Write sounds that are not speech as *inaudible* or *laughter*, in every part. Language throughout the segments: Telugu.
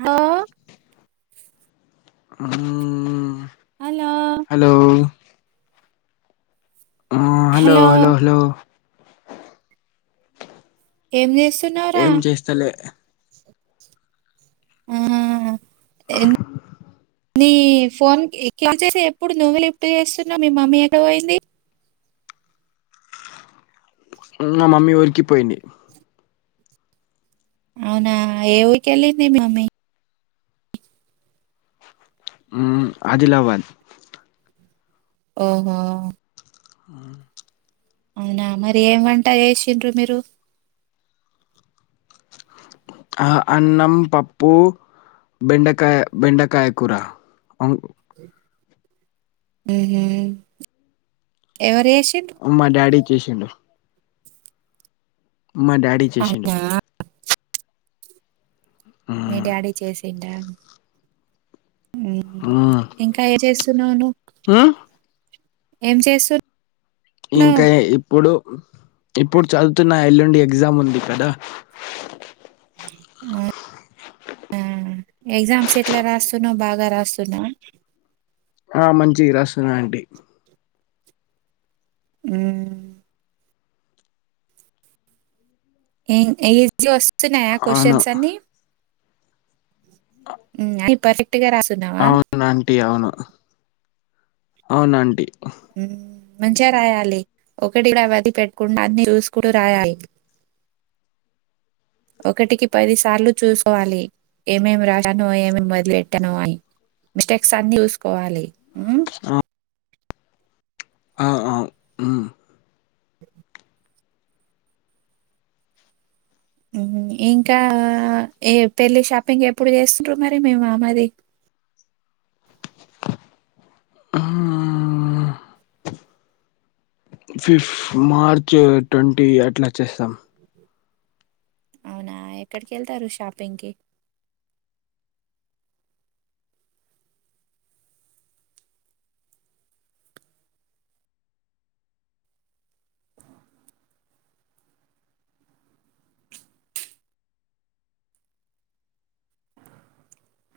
హ ఊ హలో ఆ హలో హలో హలో ఏం జేస్ ఏం చేస్తలే ఆ ఎం నీ ఫోన్ కి కాల్ చేస్సే ఎప్పుడు నువ్వు లిఫ్ట్ చేస్సున్నావ్ మీ మమ్మీ ఎక్కడ వోయింది మా మమ్మీ ఊరికి పోయింది అవునా ఏ వూకెళ్ళింది మీ మమ్మీ మ్మ్ అదిలాబాద్ ఓహో ఆ *inaudible* అవునా మరి ఏం వంట చేసిండ్రు మీరు ఆ అన్నం పప్పు బెండకాయ బెండకాయ కూర ఆహ్ ఎవరి అమ్మా డాడీ చేేషిండు మా డాడీ చేసిండు అవునా మీ మ్మ్ డాడీ చేసిండా మ్ మ్మ్ ఇంకా ఏ చేస్తున్నావు నువ్వు మ్మ్ ఏం చేస్తురు ఇంకా ఇప్పుడు ఆ *unintelligible* ఇప్పుడు చదువుతున్న ఎల్లుండి ఎగ్జామ్ ఉంది కదా ఉ ఎగ్జామ్స్ ఎట్లా రాస్తున్నావు బాగా రాస్తున్నావా ఆ మంచిగా రాస్తున్నా ఆంటీ ఉమ్ ఏ ఏజ్ *unintelligible* సునాయా అవును క్వశ్చన్స్ అన్ని *unintelligible* ఇంగ అయిపో *unintelligible* అవును ఆంటీ అవును అవును ఆంటీ మ్ మంచిగా రాయాలి ఒకటి కూడ వదిలి పెట్కుండా అన్ని చూసుకుంటూ రాయాలి ఒకటికి పది సార్లు చూసుకోవాలి ఏమేమి రాసాను ఏమేమి వదిలెట్టాను అని మిస్టేక్స్ అన్ని చూసుకోవాలి హ్మ్ ఆ ఆ ఆ ఇంకా ఏ పెళ్ళి షాపింగ్ ఎప్పుడు చేస్తుంట్రారు మరి మీ మామది ఉమ్ ఫిఫ్ మార్చ్ ట్వంటీ అట్లా చేస్తాం అవునా ఎక్కడికి వెళ్తారు షాపింగ్ కి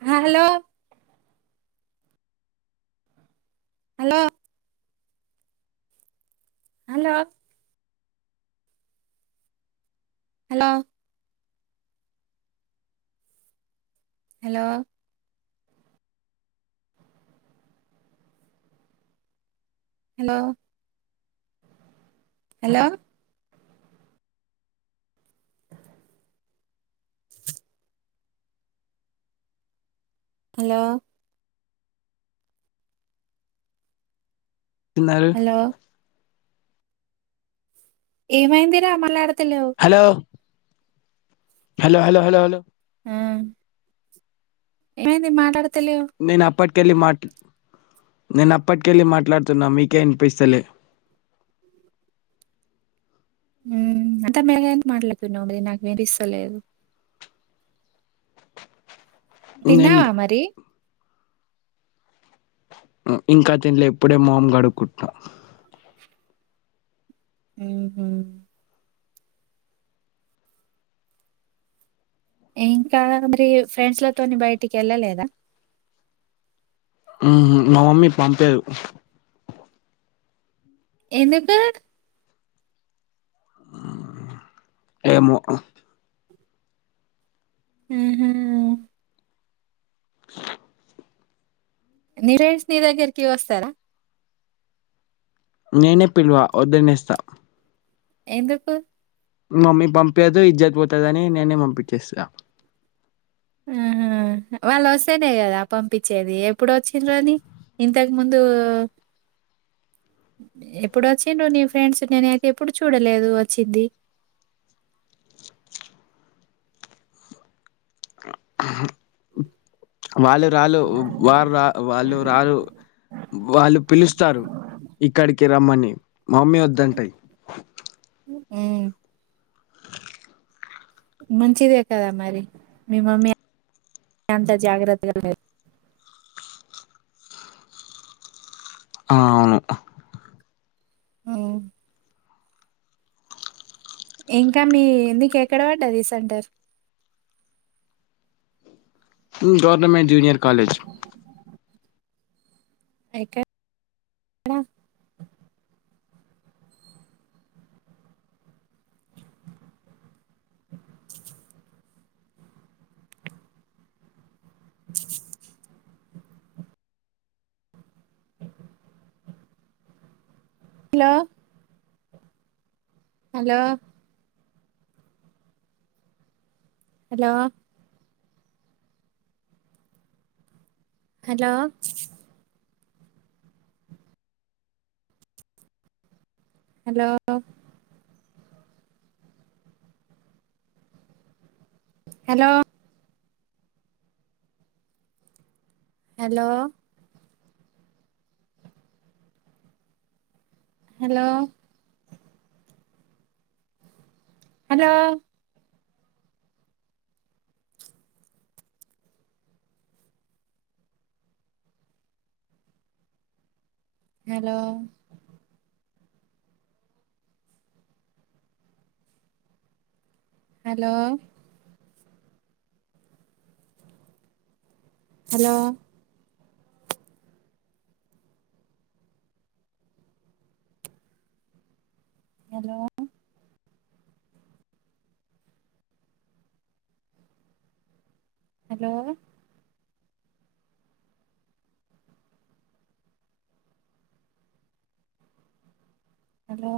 hello hello hello hello hello hello hello hello తిన్నార హలో ఏమైందిరా మళ్ళ ఆ పత్తల *unintelligible* హలో హలో హలో హలో లో ఆ ఏమైంది మాట్లాడు తెల్లేవ్ నేను అప్పటికెళ్ళి మాట్ల్ నేను అప్పటికెళ్ళి మాట్లాడుతున్నా మీకే వినిపిస్తలే. మ్మ్ అంత బెరిగెన్ మాట్లాడుతున్నావు బె నాకు వినిపిస్సల్లేదు నేను తిన్నావా మరి ఇంకా తిండ్లే ఇప్పుడే మొహం గడుకుట్నా హ్మ్ మ్మ్ ఇంకా మరి ఫ్రెండ్స్లతోని బయటికి వెళ్ళలేదా మ్ హ్మ్ మా మమ్మీ పంపియదు ఎందుకు మ్మ్ ఏమో హ్మ్ మ్మ్ నీ రెండ్స్ నీ దగ్గరికి వస్తరా నేనే పిల్వా వద్దనేస్త ఎందుకు మమ్మీ పంపియదు ఇజ్జత్ పోతదనీ నేనే పంపించేస్తా ఆ హా వాళ్ళు వస్తేనే కదా పంపించేది, ఎప్పుడు వచ్చిండ్రని ఇంతకు ముందు ఎప్పుడు వచ్చిండ్రు నీ ఫ్రెండ్స్ నేనైతే ఎప్పుడు చూడలేదు వచ్చింది. హ్మ్ హు వాళ్ళు రాళు వారు రా వాళ్ళు రారు వాళ్ళు పిలుస్తారు ఇక్కడికి రమ్మని. మమ్మీ వద్దంటయి హ్మ్ మంచిదే కదా మరి మీ మమ్మీ అంత జాగ్రత్తగా లే ఆ అవును హ్మ్ ఇంక మీ నీకు ఎక్కడ వడ్డది సెంటర్ హ్మ్ గవర్నమెంట్ జూనియర్ కాలేజ్ ఎక డ లో hello hello hello hello hello hello hello hello hello hello hello hello hello hello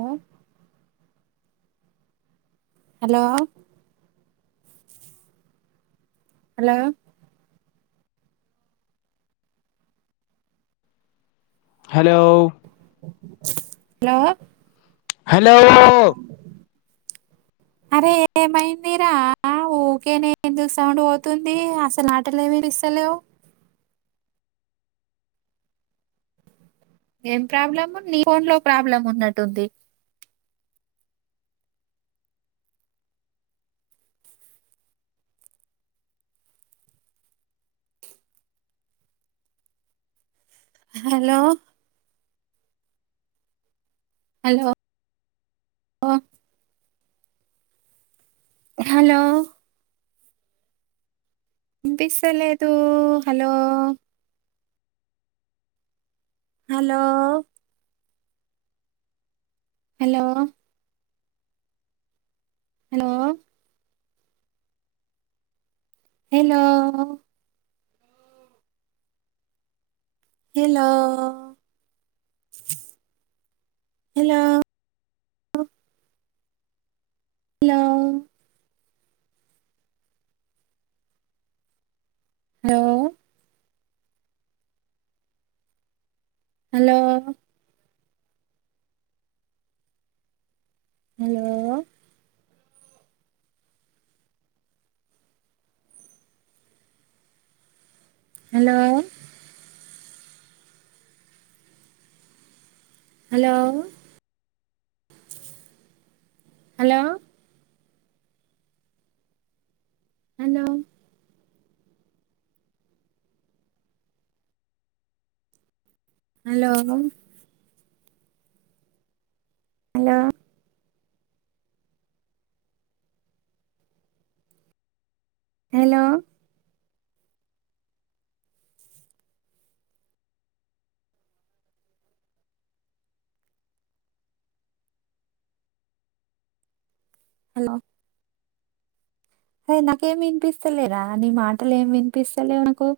hello hello hello hello hello అరే ఏమైందిరా ఊకేనే ఎందుకు సౌండ్ పోతుంది అసలు మాటలే వినిస్తలేవు ఏం ప్రాబ్లం నీ ఫోన్ లో ప్రాబ్లం ఉన్నట్టుంది హలో హలో ఓ హలో వినిపిస్తా లేదూ hello hello hello hello hello hello hello లో hello hello hello hello hello hello hello hello hello hello hello hello హె నాకేమి వినిపిస్తలేరా నీ మాటలు ఏమి వినిపిస్తలేవునకు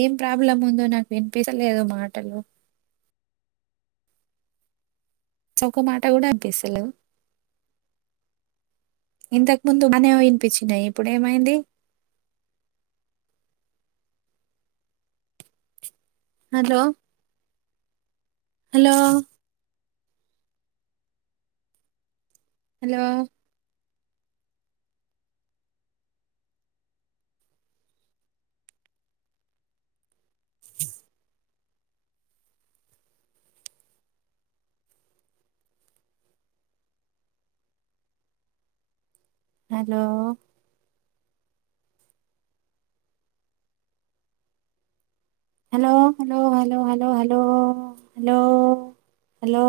ఏం ప్రాబ్లం ఉందో నాకు వినిపిస్తా లేదు మాటలు ఒక మాట కూడా వినిపిస్తలేవు ఇంతకు ముందు బనే వినిపించినాయి ఇప్పుడు ఏమైంది hello hello hello hello hello hello hello hello hello hello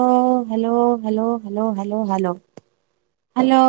hello hello hello hello hello hello hello hello